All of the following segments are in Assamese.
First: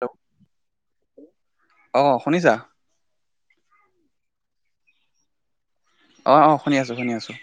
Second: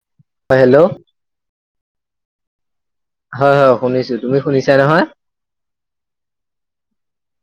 হেল্ল' অ, হেল্ল', অ, শুনিছা? হয়-হয় শুনিছোঁ তুমি শুনিছা নহয়? অ', অ', শুনি আছোঁ- শুনি আছোঁ।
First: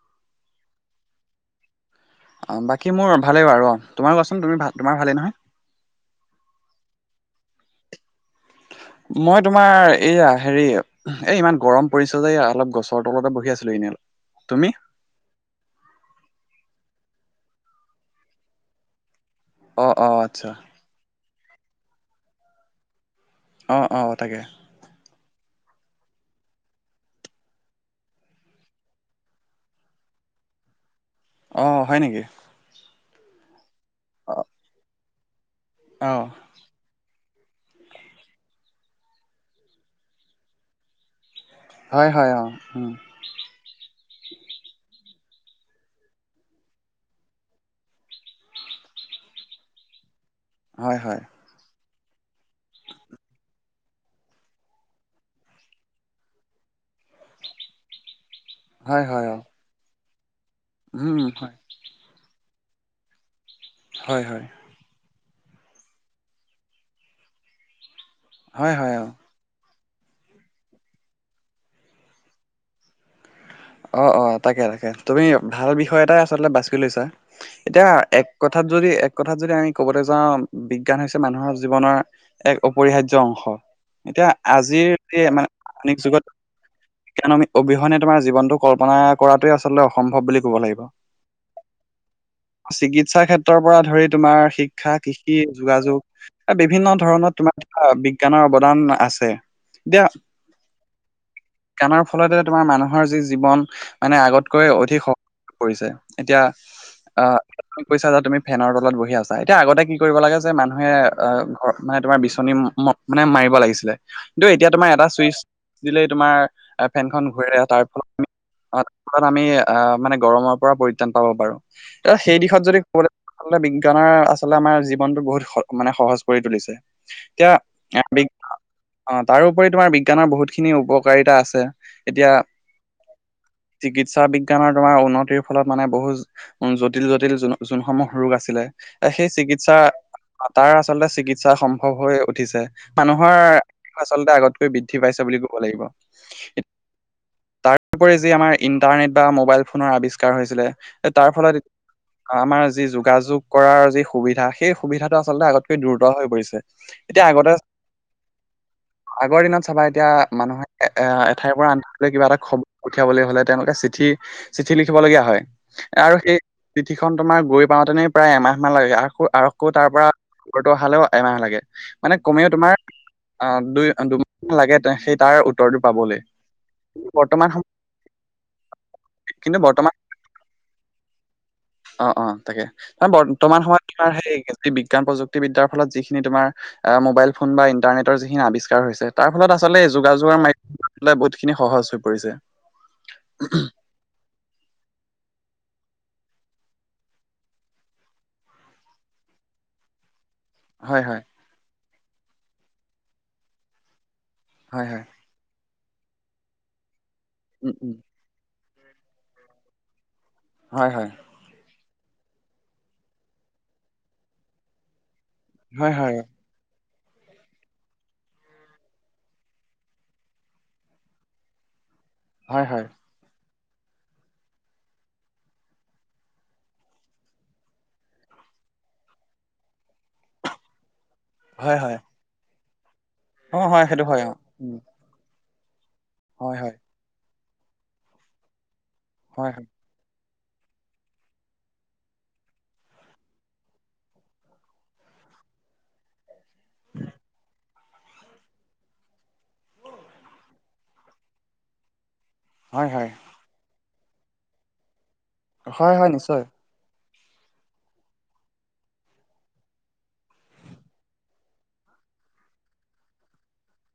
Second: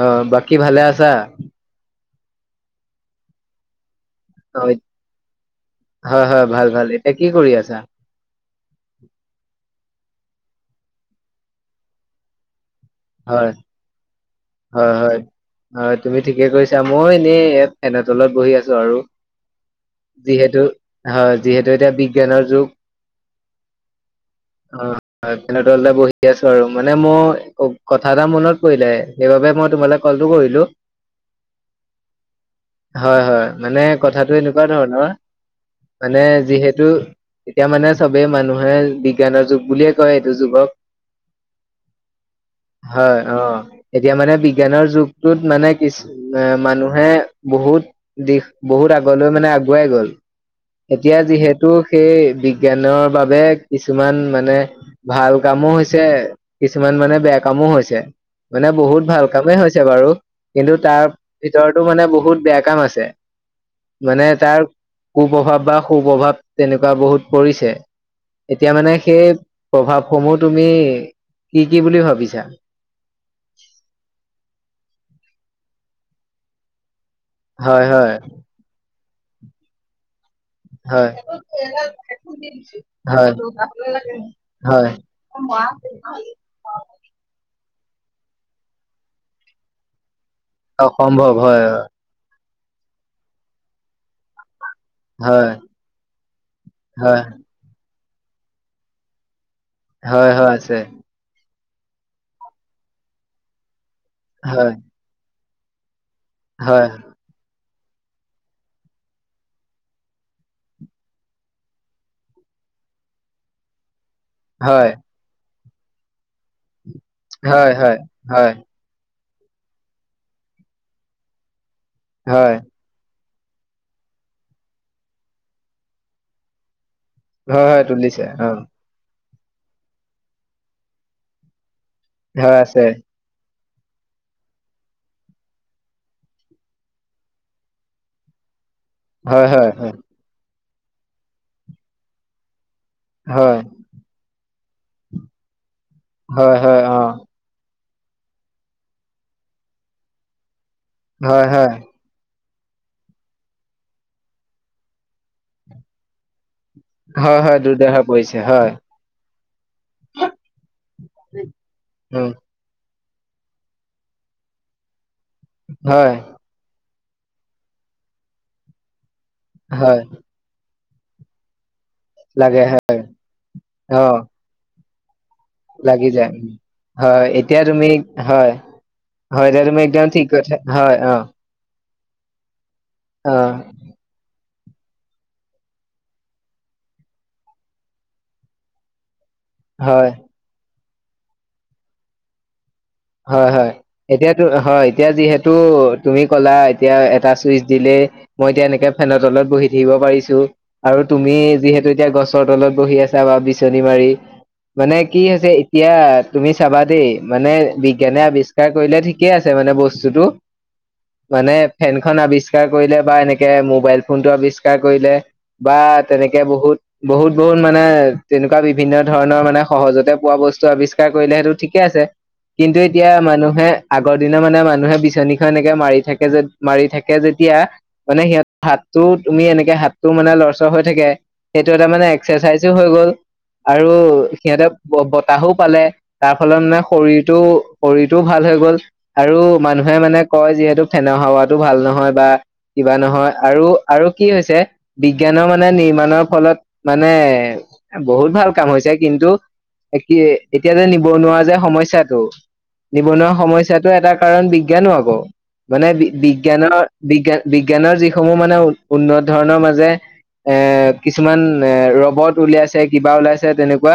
অ, বাকি ভালে আছা? অ, বাকী মোৰ ভালেই বাৰু অ, তোমাৰ কোৱাচোন অ তুমি ভা তোমাৰ ভালেই নহয়? হয় -হয়, ভাল- ভাল এতিয়া কি কৰি আছা? মই তোমাৰ এইয়া হেৰি এ ইমান গৰম পৰিছ যে এয়া অলপ গছ [unintelligible] তলতে হয় বহি আছিলোঁ এনে [unintelligible] তুমি? হয় হয় হয় তুমি ঠিকে কৈছা মইও এনেই ফেণৰ তলত বহি আছো আৰু। অ', অ', আচ্ছা। যিহেতু হয় যিহেতু এতিয়া বিজ্ঞানৰ যুগ অ', অ', তাকে। অ, হয় ফেনতললে বহি আছো আৰু মানে মই কথা এটা মনত পৰিলে সেইবাবে মই তোমালে ক'লটো কৰিলোঁ। অ, হয় নেকি? হয়-হয় মানে কথাটো অ', এনেকুৱা ধৰণৰ অ', মানে যিহেতু এতিয়া মানে চবেই মানুহে বিজ্ঞানৰ যুগ বুলিয়ে কয় এইটো যুগক হয়- হয় অ, উম, হয় অ, এতিয়া মানে বিজ্ঞানৰ যুগটোত মানে কিছ [unintelligible] মানুহে বহুত দিশ বহুত আগলৈ মানে আগুৱাই গ'ল। হয়, এতিয়া হয়, যিহেতু সেই বিজ্ঞানৰ বাবে কিছুমান মানে ভাল কামো হৈছে কিছুমান মানে বেয়া কামো হৈছে মানে বহুত হয়, ভাল হয়, অ', কামেই হৈছে বাৰু কিন্তু তাৰ উম, হয়, ভিতৰত টো মানে বহুত বেয়া কাম হৈছে হয়, মানে হয়, তাৰ কু- প্ৰভাৱ বা সু- প্ৰভাৱ তেনেকুৱা বহুত পৰিছে এতিয়া হয়, মানে হয়, অ', সেই প্ৰভাৱসমূহ তুমি কি- কি বুলি ভাবিছা? অ', অ', তাকে -তাকে তুমি ভাল বিষয় এটাই আচলতে বাছি লৈছা হয় এতিয়া হয় এক কথা থাত যদি এক কথাত যদি আমি ক'বলে যাম বিজ্ঞান হয়। হৈছে মানুহৰ জীৱনৰ এক অপৰিহাৰ্য হয়। অংশ এতিয়া আজিৰ [unintelligible] কাৰণ আমি অবিহনে তোমাৰ জীৱনটো কল্পনা কৰাতোৱে [unintelligible] আচলতে অসম্ভৱ বুলি ক'ব লাগিব। অসম্ভৱ হয়, চিকিৎসাৰ ক্ষেত্ৰৰ পৰা ধৰি তোমাৰ শিক শিক্ষা, কৃষি, হয়, যোগাযোগ এ বিভিন্ন হয়, ধৰণৰ অ, তোমাৰ বিজ্ঞানৰ অৱদান আছে। এতিয়া হয়-হয় আছে। বিজ্ঞানৰ ফলতে তোমাৰ মানুহৰ যি জীৱন মানে আগতকৈ হয়, অধিক শক পৰিছে এতিয়া হয়, আহ তুমি কৈছা যে তুমি ফেনৰ তলত বহি আছা এতিয়া আগতে কি কৰিব লাগে যে মানুহে আহ, মানে তোমাৰ বিচনী ম -মানে মাৰিব লাগিছিলে কিন্তু এতিয়া তোমাৰ হয়, এটা চুইচ দিলেই তোমাৰ এ ফেনখন হয়-হয়-হয়। অ, তাৰ ফলত আমি আহ মানে গৰমৰ পৰা পৰিত্ৰাণ পাব পাৰো ত' সেই হয়, দিশত যদি [unintelligible] আচলতে বিজ্ঞানৰ আচলতে আমাৰ জীৱনটো বহুত স মানে সহজ কৰি তুলিছে। হয়, হয়, এতিয়া তুলিছে অ', [unintelligible] অ, তাৰোপৰি তোমাৰ বিজ্ঞানৰ বহুতখিনি উপকাৰিতা আছে। এতিয়া হয় আছে। চিকিৎসা বিজ্ঞানৰ তোমাৰ উন্নতিৰ ফলত মানে বহুত উম, জটিল জটিল যোনসমূহ ৰোগ আছিলে। এ, সেই হয়, হয়, চিকিৎসা হয়, তাৰ আচলতে চিকিৎসা সম্ভৱ হৈ উঠিছে। মানুহৰ হয়, আচলতে আগতকৈ বৃদ্ধি পাইছে বুলি ক'ব লাগিব। হয়, হয়। অ', তাৰোপৰি যি আমাৰ ইন্টাৰনেট বা মোবাইল ফোনৰ আৱিষ্কাৰ হৈছিলে তাৰ হয়, ফলত হয়, আমাৰ যি যোগাযোগ কৰাৰ যি সুবিধা সেই সুবিধাটো আচলতে আগতকৈ দ্ৰুত হৈ পৰিছে। এতিয়া হয়, আগতে হয় দ্ৰুত হৈ পৰিছে। হয়। আগৰ দিনত চাবা এতিয়া মানুহে এ এঠাইৰ পৰা আনঠাইলৈ উম, কিবা এটা খব পঠিয়াবলৈ হ'লে তেওঁলোকে চিঠি চিঠি লিখিবলগীয়া হয়। হয়, আৰু সেই চিঠিখন তোমাৰ গৈ পাওঁতেনেই প্ৰায় এমাহ মান লাগে আকৌ আকৌ তাৰ হয়, পৰা উত্তৰ তো অহালেও এমাহ লাগে। মানে কমেও লাগে তোমাৰ হয়, আহ দুই অ', দুমাহ লাগে সেই তাৰ। উত্তৰটো লাগি পাবলৈ। যায় হয়। বৰ্তমান এতিয়া সময়ত তুমি হয়, হয় কিন্তু এতিয়া তুমি বৰ্তমান একদম ঠিক কথাই, হয় অ। অ, অ তাকে ত অ', বৰ্তমান সময়ত তাৰ সেই বিজ্ঞান প্ৰযুক্তিবিদ্যাৰ ফলত যিখিনি তোমাৰ আ মোবাইল ফোন বা ইণ্টাৰনেটৰ যিখিনি আৱিষ্কাৰ হৈছে তাৰ ফলত আচলতে হয়। যোগাযোগৰ মাধ্যমেৰে বহুতখিনি সহজ হৈ পৰিছে হয় হয় এতিয়া হয় এতিয়া যিহেতু তুমি ক'লা এতিয়া এটা চুইচ দিলে মই এতিয়া এনেকে ফেনৰ তলত বহি থাকিব পাৰিছো। আৰু হয় হয় তুমি যিহেতু এতিয়া গছৰ তলত বহি আছা বা বিচনী মাৰি হয় মানে হয় কি হৈছে এতিয়া তুমি চাবা দেই মানে উম উম বিজ্ঞানে আবিষ্ কাৰ কৰিলে ঠিকে আছে মানে বস্তুতটো। হয়, হয়। মানে ফেনখন আৱিষ্কাৰ কৰিলে বা এনেকে মোবাইল ফোন টো আৱিষ্কাৰ কৰিলে বা হয় হয় তেনেকে বহুত বহুত বহুত মানে তেনেকুৱা বিভিন্ন ধৰণৰ মানে সহজতে পোৱা বস্তু আৱিষ্কাৰ কৰিলে সেইটো ঠিকেই আছে হয় কিন্তু হয় এতিয়া মানুহে আগৰ দিনা মানে মানুহে বিচনীখন এনেকে মাৰি থাকে যে মাৰি থাকে যেতিয়া মানে সিহঁত হাতটো তুমি এনেকে হাতটো মানে লৰচৰ হৈ থাকে সেইটো হয় এটা হয় মানে এক্সাৰচাইজো হৈ গ'ল অ হয় আৰু সেইটো হয় অ সিহঁতে উম ব বত তাহো পালে তাৰ হয় ফলত হয় মানে শৰীৰটো শৰীৰটোও ভাল হৈ গ'ল আৰু হয় হয় মানুহ মানুহে মানে কয় যিহেতু ফেনৰ হাৱাতো ভাল নহয় বা কিবা নহয় আৰু আৰু কি হৈছে বিজ্ঞানৰ মানে নিৰ্মাণৰ ফলত মানে বহুত ভাল কাম হৈছে কিন্তু এ কি এতিয়া যে নিবনুৱা যে সমস্যা টো হয় হয় নিবনুৱা সমস্যটো এটা কাৰণ বিজ্ঞানো হ'ব মানে হয় বি হয় নিশ্চয় বিজ্ঞানৰ বিজ্ঞান বিজ্ঞানৰ যিসমূহ মানে উ উন্নত ধৰণৰ মাজে এ কিছুমান এ ৰবত উলিয়াইছে কিবা ওলাইছে তেনেকুৱা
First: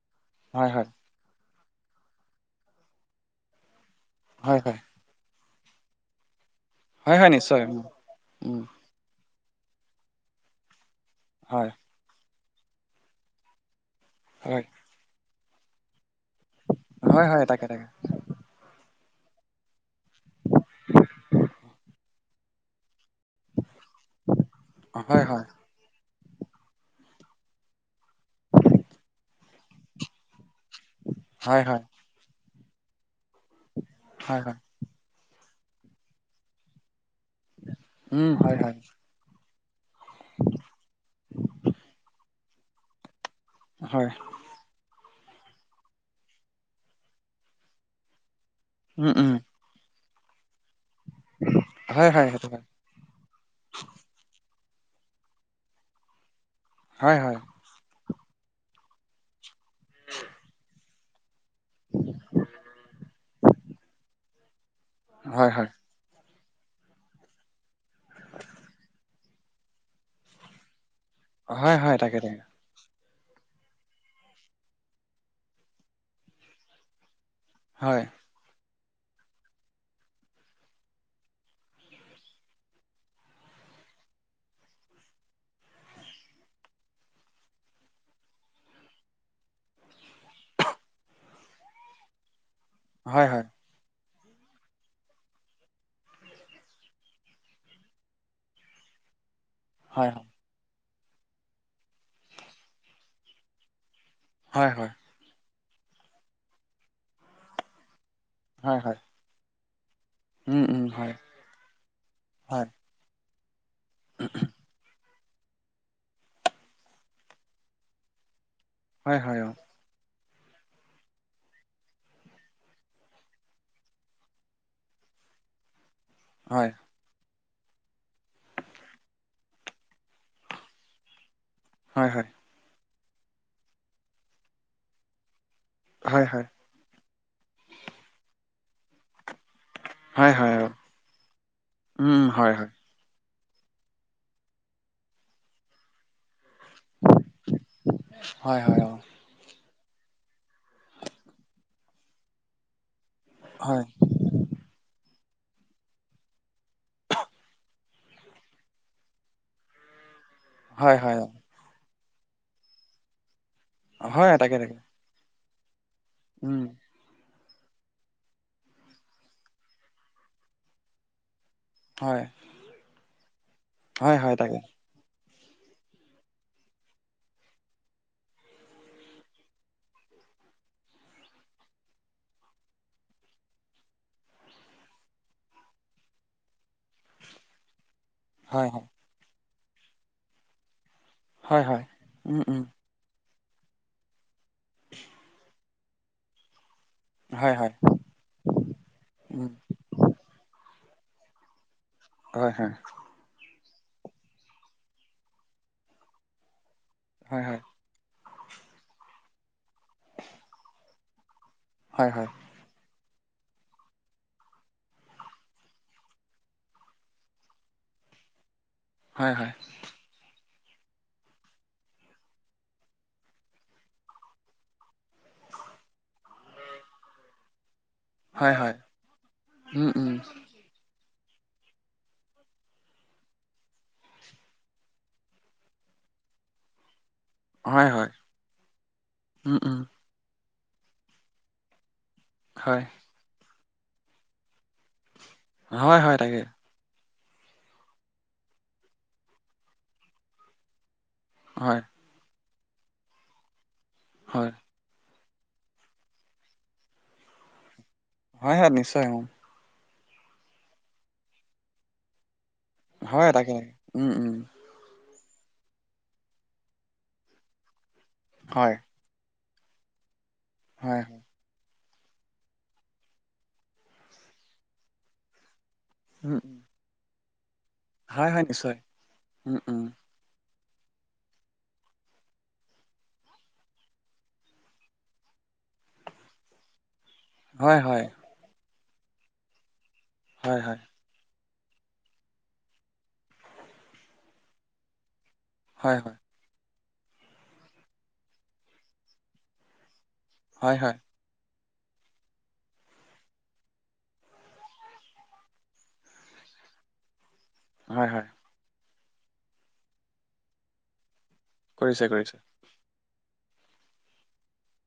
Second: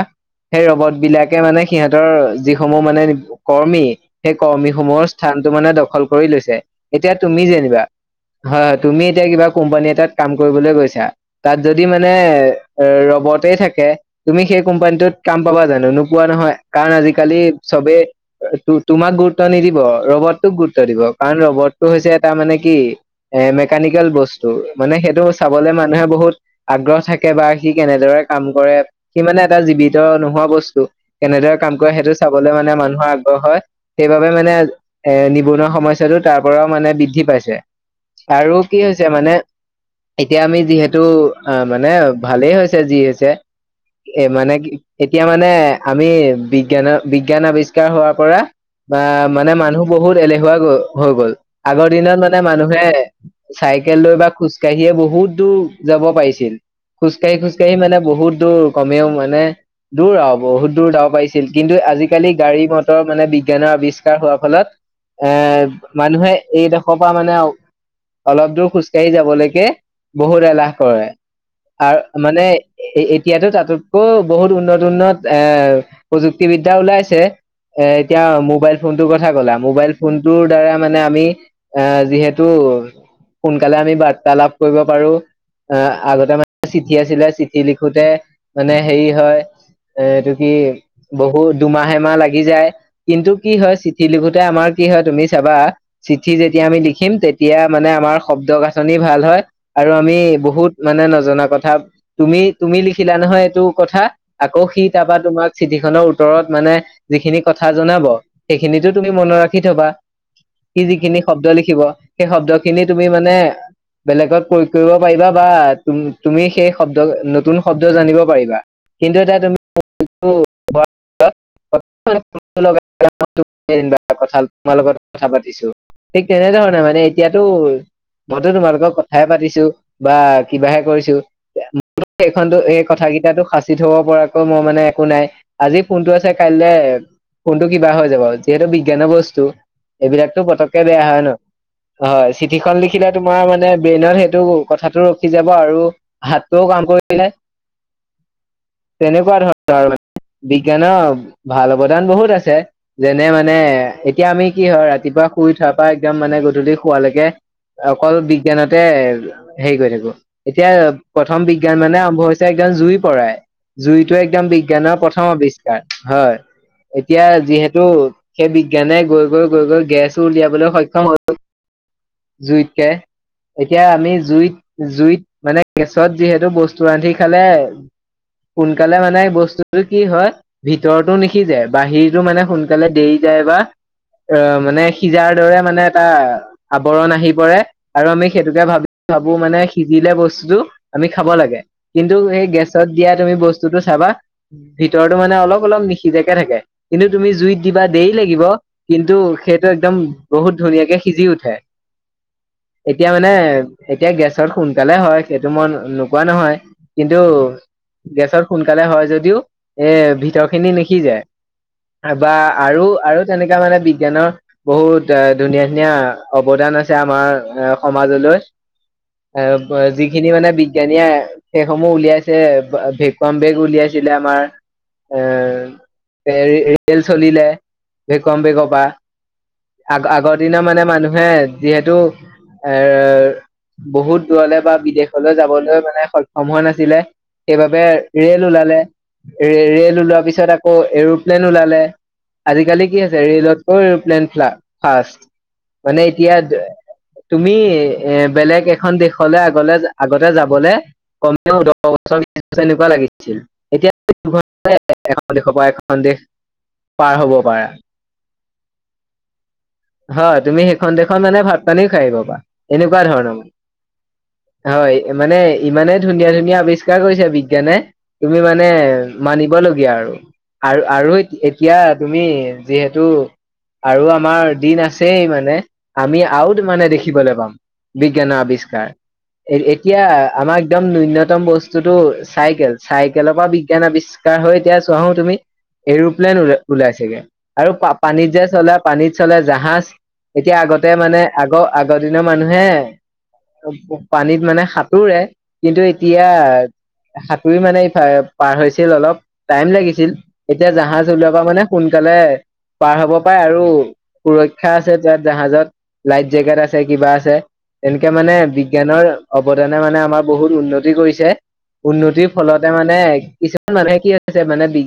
সেই হয় হয় ৰবত বিলাকে মানে সিহঁতৰ যিসমূহ মানে কৰ্মী সেই হয় কৰ্মী হয় সমূহৰ স্থানটো মানে দখল কৰি লৈছে এতিয়া হয় হয় তুমি নিশ্চয় যেনিবা উম উম হাত তুমি এতিয়া কিবা কোম্পানী এটাত কাম কৰিবলৈ গৈছা তাত হয় যদি মা নে ৰবটেই থাকে তুমি সেই হয় কোম্পানীটোত কাম পাবা জানো নোপোৱা নহয় কাৰণ হয় আজিকালি হয় তাকে তাকে চবেই তোমাক গুৰুত্ব নিদিব ৰবটটোক গুৰুত্ব দিব কাৰণ ৰবটটো হৈছে এটা মানে কি এ মেকানিকেল বস্তু মানে সেইটো হয় হয় চাবলে মানুহে বহুত আগ্ৰহ থাকে বা সি কেনেদৰে কাম কৰে সি মানে এটা জীৱিত নোহোৱা বস্তু কেনেদৰে হয় কাম হয় কৰে সেইটো চাবলে মানে মানুহৰ আগ্ৰহ হয় সেইবাবে হয় মানে, হয় এৰ নিবনুৱা সমস্যাটো তাৰ পৰাও মানে বৃদ্ধি পাইছে উম হয় আৰু হয় কি হৈছে মানে। এতিয়া আমি যিহেতু অ মানে ভালেই হৈছে যি হৈছে। হয় এ মানে কি এতিয়া মানে আমি বিজ্ঞানত বিজ্ঞান আৱিষ্কাৰ হোৱাৰ পৰা বা উম উম মানে মানুহ বহুত এলেহুৱা গৈ হৈ গ'ল আগৰ হয় দিনত হয় মানে সেইটো হয় মানুহে। চাইকেল লৈ বা খোজকাঢ়িয়ে বহুত দূৰ যাব পাৰিছিল হয় খোজকাঢ়ি হয় খোজকাঢ়ি, এই মানে বহুত দূৰ কমেও মানে দূৰ আৰু বহুত দূৰ যাব পাৰিছিল কিন্তু, আজিকালি গাড়ী মটৰ মানে বিজ্ঞানৰ আৱিষ্কাৰ হোৱাৰ ফলত এ, হয় হয় মানুহে এই দেশৰ পৰা মানে আও, অলপ দূৰ খোজ কঢ়ি যাবলৈকে বহুত এলাহ কৰে হয় হয় আৰু তাকে তাকে মানে এতিয়াতো তাতোতকৈ বহুত উন্নত উন্নত এ প্ৰযুক্তিবিদ্যা ওলাইছে। এ হয় এতিয়া মোবাইল ফোনটোৰ কথা ক'লা মোবাইল ফোনটোৰ দ্বাৰা মানে আমি এ যিহেতু, সোনকালে আমি বাৰ্তা লাভ কৰিব পাৰো। এ আগতে মানে চিঠি আছিলে চিঠি লিখোতে মানে হেৰি হয়। এ এইটোটো কি বহুত দুমাহ এমাহ লাগি যায় কিন্তু কি হয় চি শিলিভুতে আমাৰ কি হয় তুমি চাবা। চিঠি যেতিয়া আমি লিখিম তেতিয়া মানে আমাৰ শব্দ গাঁঠনি ভাল হয়। আৰু হয় আমি বহুত মানে নজনা কথা তুমি তুমি লিখিলা নহয় এইটো কথা। আকৌ হয় সি হয় তাৰপা তোমাক চিঠিখনৰ উত্তৰত মানে যিখিনি কথা জনাব। হয় সেইখিনিতো হয় তুমি মনত ৰাখি থবা উম সি উম হয় যিখিনি শব্দ লিখিব সেই হয় শব্দখিনিত, তুমি মানে বেলেগত প্ৰয়োগ কৰিব, পাৰিবা বা তুমি সেই শব্দ নতুন শব্দ জানিব পাৰিবা কিন্তু হয় এতি হয় অ তুমি। [unintelligible] কথা পাতিছো ঠিক তেনেধৰণে মানে, এতিয়াতো মইতো তোমালোকৰ কথাই পাতিছো বা কিবাহে কৰিছো। হয় হয় সেইখনতো এই কথাকেইটাটো সাঁচি থব পৰাকৈ মই মানে একো নাই। আজি ফোনটো হয় আছে হয় কাইলৈ ফোনটো কিবা হৈ যাব যিহেতু বিজ্ঞানৰ বস্তু, হয় এইবিলাকতো হয় হয় অ পতককে বেয়া হয় ন হয় চিঠিখন লি তিয়া তোমাৰ মানে ব্ৰেইনত সেইটো কথাটো ৰখিযাব আৰু হাতটোও কাম কৰি পিলাই। [inaudible] হয় হয় অ। তেনেকুৱা ধৰণৰ আৰু বিজ্ঞানৰ ভাল অৱদান বহুত আছে। যেনে মানে এতিয়া আমি কি হয় ৰাতিপুৱা শুই উঠাৰ পৰা একদম মানে গধূলি শুৱালৈকে। অকল বিজ্ঞানতে হেৰি কৰি থাকো। এতিয়া হয় হয় হয় প্ৰথম বিজ্ঞান মানে আৰম্ভ হৈছে একদম জুই পৰাই অ জুইতোৱে। হয় তাকে তাকে প্ৰথম আৱিষ্কাৰ হয়। উম এতিয়া যিহেতু সেই বিজ্ঞানে গৈ গৈ গৈ গেছো উলিয়াবলৈ সক্ষম হৈছে। হয় জুইতকে এতিয়া আমি হয় হয় জুইত, তাকে জুইত মানে গেছত যিহেতু বস্তু ৰান্ধি খালে সোনকালে মানে, বস্তুটো কি হয় ভিতৰতো নিসিজে বাহিৰতো মানে সোনকালে দেৰি যায় বা। অ মানে সিজাৰ দৰে মানে এটা আৱৰণ আহি পৰে আৰু আমি। সেইটোকে হয় হয় ভাবি ভাবো মানে সিজিলে বস্তুতটো আমি খাব লাগে হয় হয় কিন্তু উম এই উম গেছত। যেতিয়া তুমি বস্তুতটো চাবা ভিতৰতো মানে অলপ অলপ নিসিজাকে থাকে। কিন্তু তুমি হয় জুইত হয় দিবা দেৰি লাগিব কিন্তু উম সেইটো একদম বহুত ধুনীয়াকে সিজি উঠে। হয় হয়। এতিয়া মানে এতিয়া গেছত সোনকালে হয় সেইটো মই নোকোৱা নহয়। কিন্তু হয় গেছত সোনকালে হয় যদিও এ ভিতৰ খিনি নিসিজে। হয় হয় বা আৰু - আৰু তেনেকা মানে বিজ্ঞানৰ বহুত ড- ধুনীয়া - ধুনীয়া অৱদান আছে আমাৰ অ'- সমাজলৈ। হয় হয় হয় অ'- যিখিনি মানে বিজ্ঞানীয়ে সেইসমূহ উলিয়াইছে, ভেকুৱাম বেগ উলিয়াই ছিলে আমাৰ, এ পেৰ- ৰেল চলিলে। ভেকুৱাম হয় বেগৰ হয় পৰা। উম উম আগ- আগৰ দিনৰ মানে মানুহে যিহেতু এ বহুত দূৰলৈ বা বিদেশলৈ যাবলৈ মানে সক্ষম হোৱা নাছিলে সেইবাবে হয় হয় ৰেল ওলালে। উম ৰে- উম ৰেল ওলোৱাৰ পিছত আকৌ এৰোপ্লেন ওলালে। হয় আজিকালি কি হৈছে, ৰেলতকৈ এৰোপ্লেন ফ্লা- ফাষ্ট। হয় মানে হয় এতিয়া তাকে তুমি এ বেলেগ এখন দেশলৈ আগলে- আগতে যাবলে, কমকে হয় দহ [unintelligible] এনেকুৱা লাগিছিল। হয় দুঘণ্টাতে এখন দেশৰ পৰা এখন দেশ পাৰ হব পাৰা। হয় - হয়, নিশ্চয় হম। হয়, তুমি সেইখন দেশত মানে ভাত-পানীও খাই আহিব পাৰা, এনেকুৱা হয় ধৰণৰ মানে। তাকে তাকে উম উম হয়, মানে ইমানে ধুনীয়া - ধুনীয়া আৱিষ্কাৰ কৰিছে বিজ্ঞানে, তুমি মানে হয় মানিবলগীয়া আৰু। আৰু - হয় আৰু এতি তিয়া তুমি যিহেতু আৰু আমাৰ দিন আছেই মানে, আমি উম উম আউট তো মানে দেখিবলৈ পাম হয় বিজ্ঞানৰ হয় নিশ্চয় আৱিষ্কাৰ। উম এ- উম এতিয়া আমাৰ একদম ন্যূনতম বস্তুটো চাইকেল, চাইকেলৰ পৰা বিজ্ঞান আৱিষ্কাৰ হৈ এতিয়া চোৱাহো তুমি এৰোপ্লেন উৰ- ওলাইচেগে। আৰু হয় পা- হয় পানীত যে চলে, পানীত চলে জাহাজ। এতিয়া হয় হয় আগতে মানে আগ- আগৰ দিনৰ মানুহে প- পানীত মানে সাঁতোৰে। কিন্তু হয় হয় এতিয়া সাঁতুৰি মানে ইফালে পাৰ হৈছিল অলপ, টাইম লাগিছিল। এতিয়া হয় হয় জাহাজ ওলোৱাৰ পৰা মানে সোনকালে পাৰ হব পাৰে আৰু সুৰক্ষা আছে তাত জাহাজত, লাইফ জেকেট আছে, কিবা আছে। হয় তেনকে হয় মানে বিজ্ঞানৰ অৱদানে মানে আমাৰ বহুত উন্নতি কৰিছে। কৰিছে উন্নতিৰ কৰিছে ফলত তে মানে কিছুমান মানুহে কৰিছে হৈছে মানে বি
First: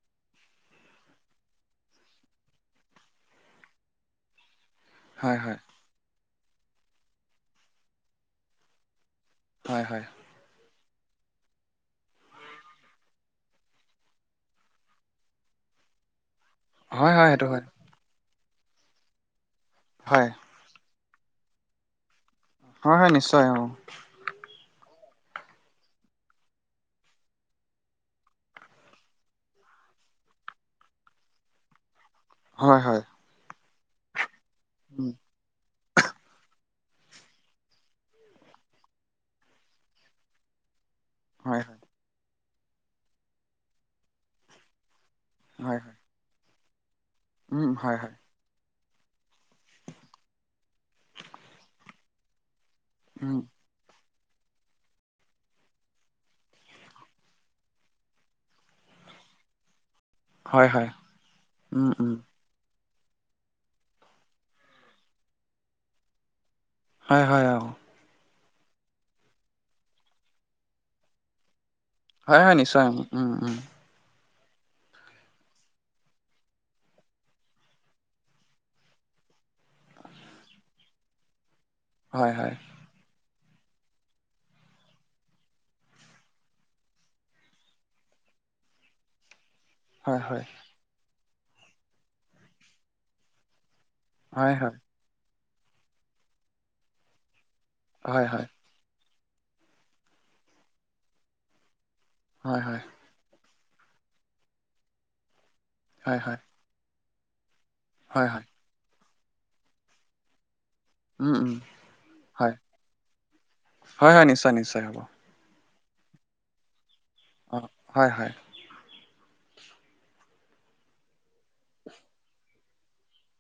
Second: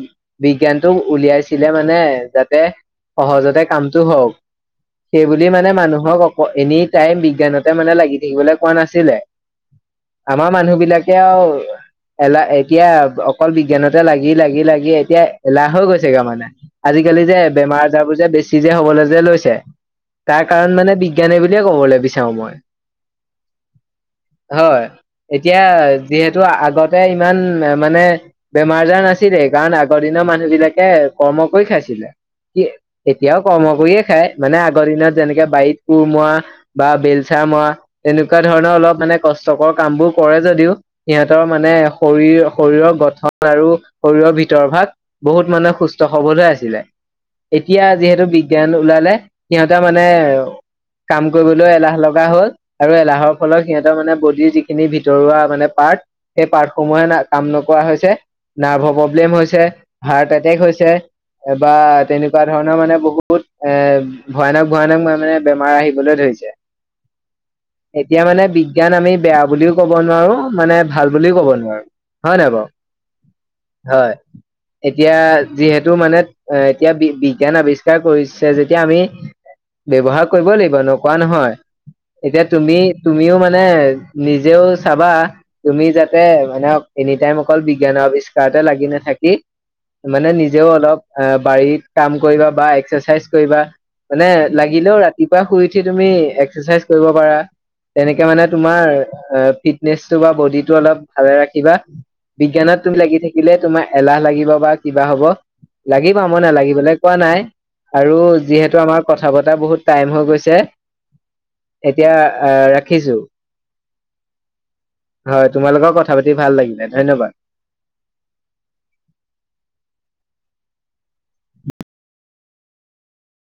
বিজ্ঞানটোক উলিয়াইছিলে মানে, যাতে সহজতে কাম টো হওঁক। হয় সেইবুলিয়ে হয় মানে মানুহক অ' এনি টাইম বিজ্ঞানতে মানে লাগি থাকিবলৈ কোৱা নাছিলে। হয় - হয়। আমাৰ মানুহবিলাকে আও এলাহ এতিয়া অকল বিজ্ঞানতে লাগি - লাগি - লাগি এতিয়া এলাহ হৈ গৈছেগে মানে। হয় আজিকালি হয় যে সেইটো হয় বেমাৰ-আজাৰবোৰ যে বেছি যে হবলৈ যে লৈছে, হয়। তাৰ কাৰণ মানে বিজ্ঞানে বুলিয়ে কবলে বিচাৰো মই। হয় - হয়, নিশ্চয় অ'। হয়, এতিয়া যিহেতু আগতে ইমান মানে বেমাৰ-আজাৰ নাছিলেই, কাৰণ আগৰ দিনৰ মানুহবিলাকে কৰ্ম কৰি খাইছিলে। কি হয় হয় এতিয়াও কৰ্ম কৰিয়ে খায়, মানে আগৰ উম দিনত যেনেকে বাৰীত কোৰ মৰা বা বেলচা মৰা, তেনেকোৱা ধৰণৰ অলপ মানে কষ্টকৰ কামবোৰ কৰে যদিও সিহঁতৰ হয় মানে হয় শৰীৰ- শৰীৰৰ গঠন আৰু শৰীৰৰ ভিতৰ ভাগ বহুত মানে হয় হয় সুস্থ-সবল হৈ আছিলে। উম এতিয়া হয় হয় যিহে তু বিজ্ঞান ওলালে, সিহঁতে মানে কাম কৰিবলৈ এলাহ লগা হ'ল। আৰু এলাহৰ উম ফলত সিহঁত ৰ মানে বডিৰ যিখিনি ভিতৰুৱা মানে পাৰ্ট, সেই পাৰ্টসমূহে না- কাম নকৰা হৈছে। নাৰ্ভৰ প্ৰব্লেম হৈছে, হাৰ্ট এটেক হয় হয় হৈছে বা উম, উম, তেনেকুৱা ধৰণৰ মানে বহু বহুত এ ভয়ানক - ভয়ানক মানে বেমাৰ আহিবলৈ ধৰিছে। হয় - হয় আক'। এতিয়া মানে বিজ্ঞান আমি বেয়া বুলিও কব নোৱাৰো মানে ভাল বুলিও কব নোৱাৰো হয় নাই হয় বাৰু নিশ্চয় উম উম হয় এতিয়া যিহেতু মানে এতিয়া বি বিজ্ঞান আৱিষ্ আৱিষ্কাৰ কৰিছে যেতিয়া আমি ব্যৱহাৰ কৰিব লাগিব নকৱা নহয় হয়, এতিয়া হয়, তুমি তুমিও মানে নিজেও চাবা তুমি যাতে মানে এনি টাইম অকল বিজ্ঞানৰ আৱিষ্কাৰতে লাগি নাথাকি হয়, মানে হয়, নিজেও অলপ বাৰীত কাম কৰিবা বা এক্সাৰচাইজ কৰিবা মানে হয়, হয়, লাগিলেও ৰাতিপুৱা শুই উঠি তুমি এক্সাৰচাইজ কৰিব পাৰা হয়, তেনেকে হয়, মানে তোমাৰ ফিটনেচ বা বডিটো অলপ ভালে ৰাখিবা হয়, হয়, বিজ্ঞানত তুমি লাগি থাকি কিলে তোমাৰ এলাহ লাগিব বা কিবা হব হয়, লাগিবা হয়, মই নালাগিবলে কোৱা নাই আৰু হয়, হয়, যিহেতু আমাৰ কথা বতৰা বহুত টাইম হৈ গৈছে উম, উম, এতিয়া হয়, আহ ৰাখিছো হয়, হয়, নিশ্চয়, নিশ্চয় হ'ব, হয় তোমাৰ লগত কথা পাতি ভাল লাগিলে ধন্যবাদ অ হয় হয়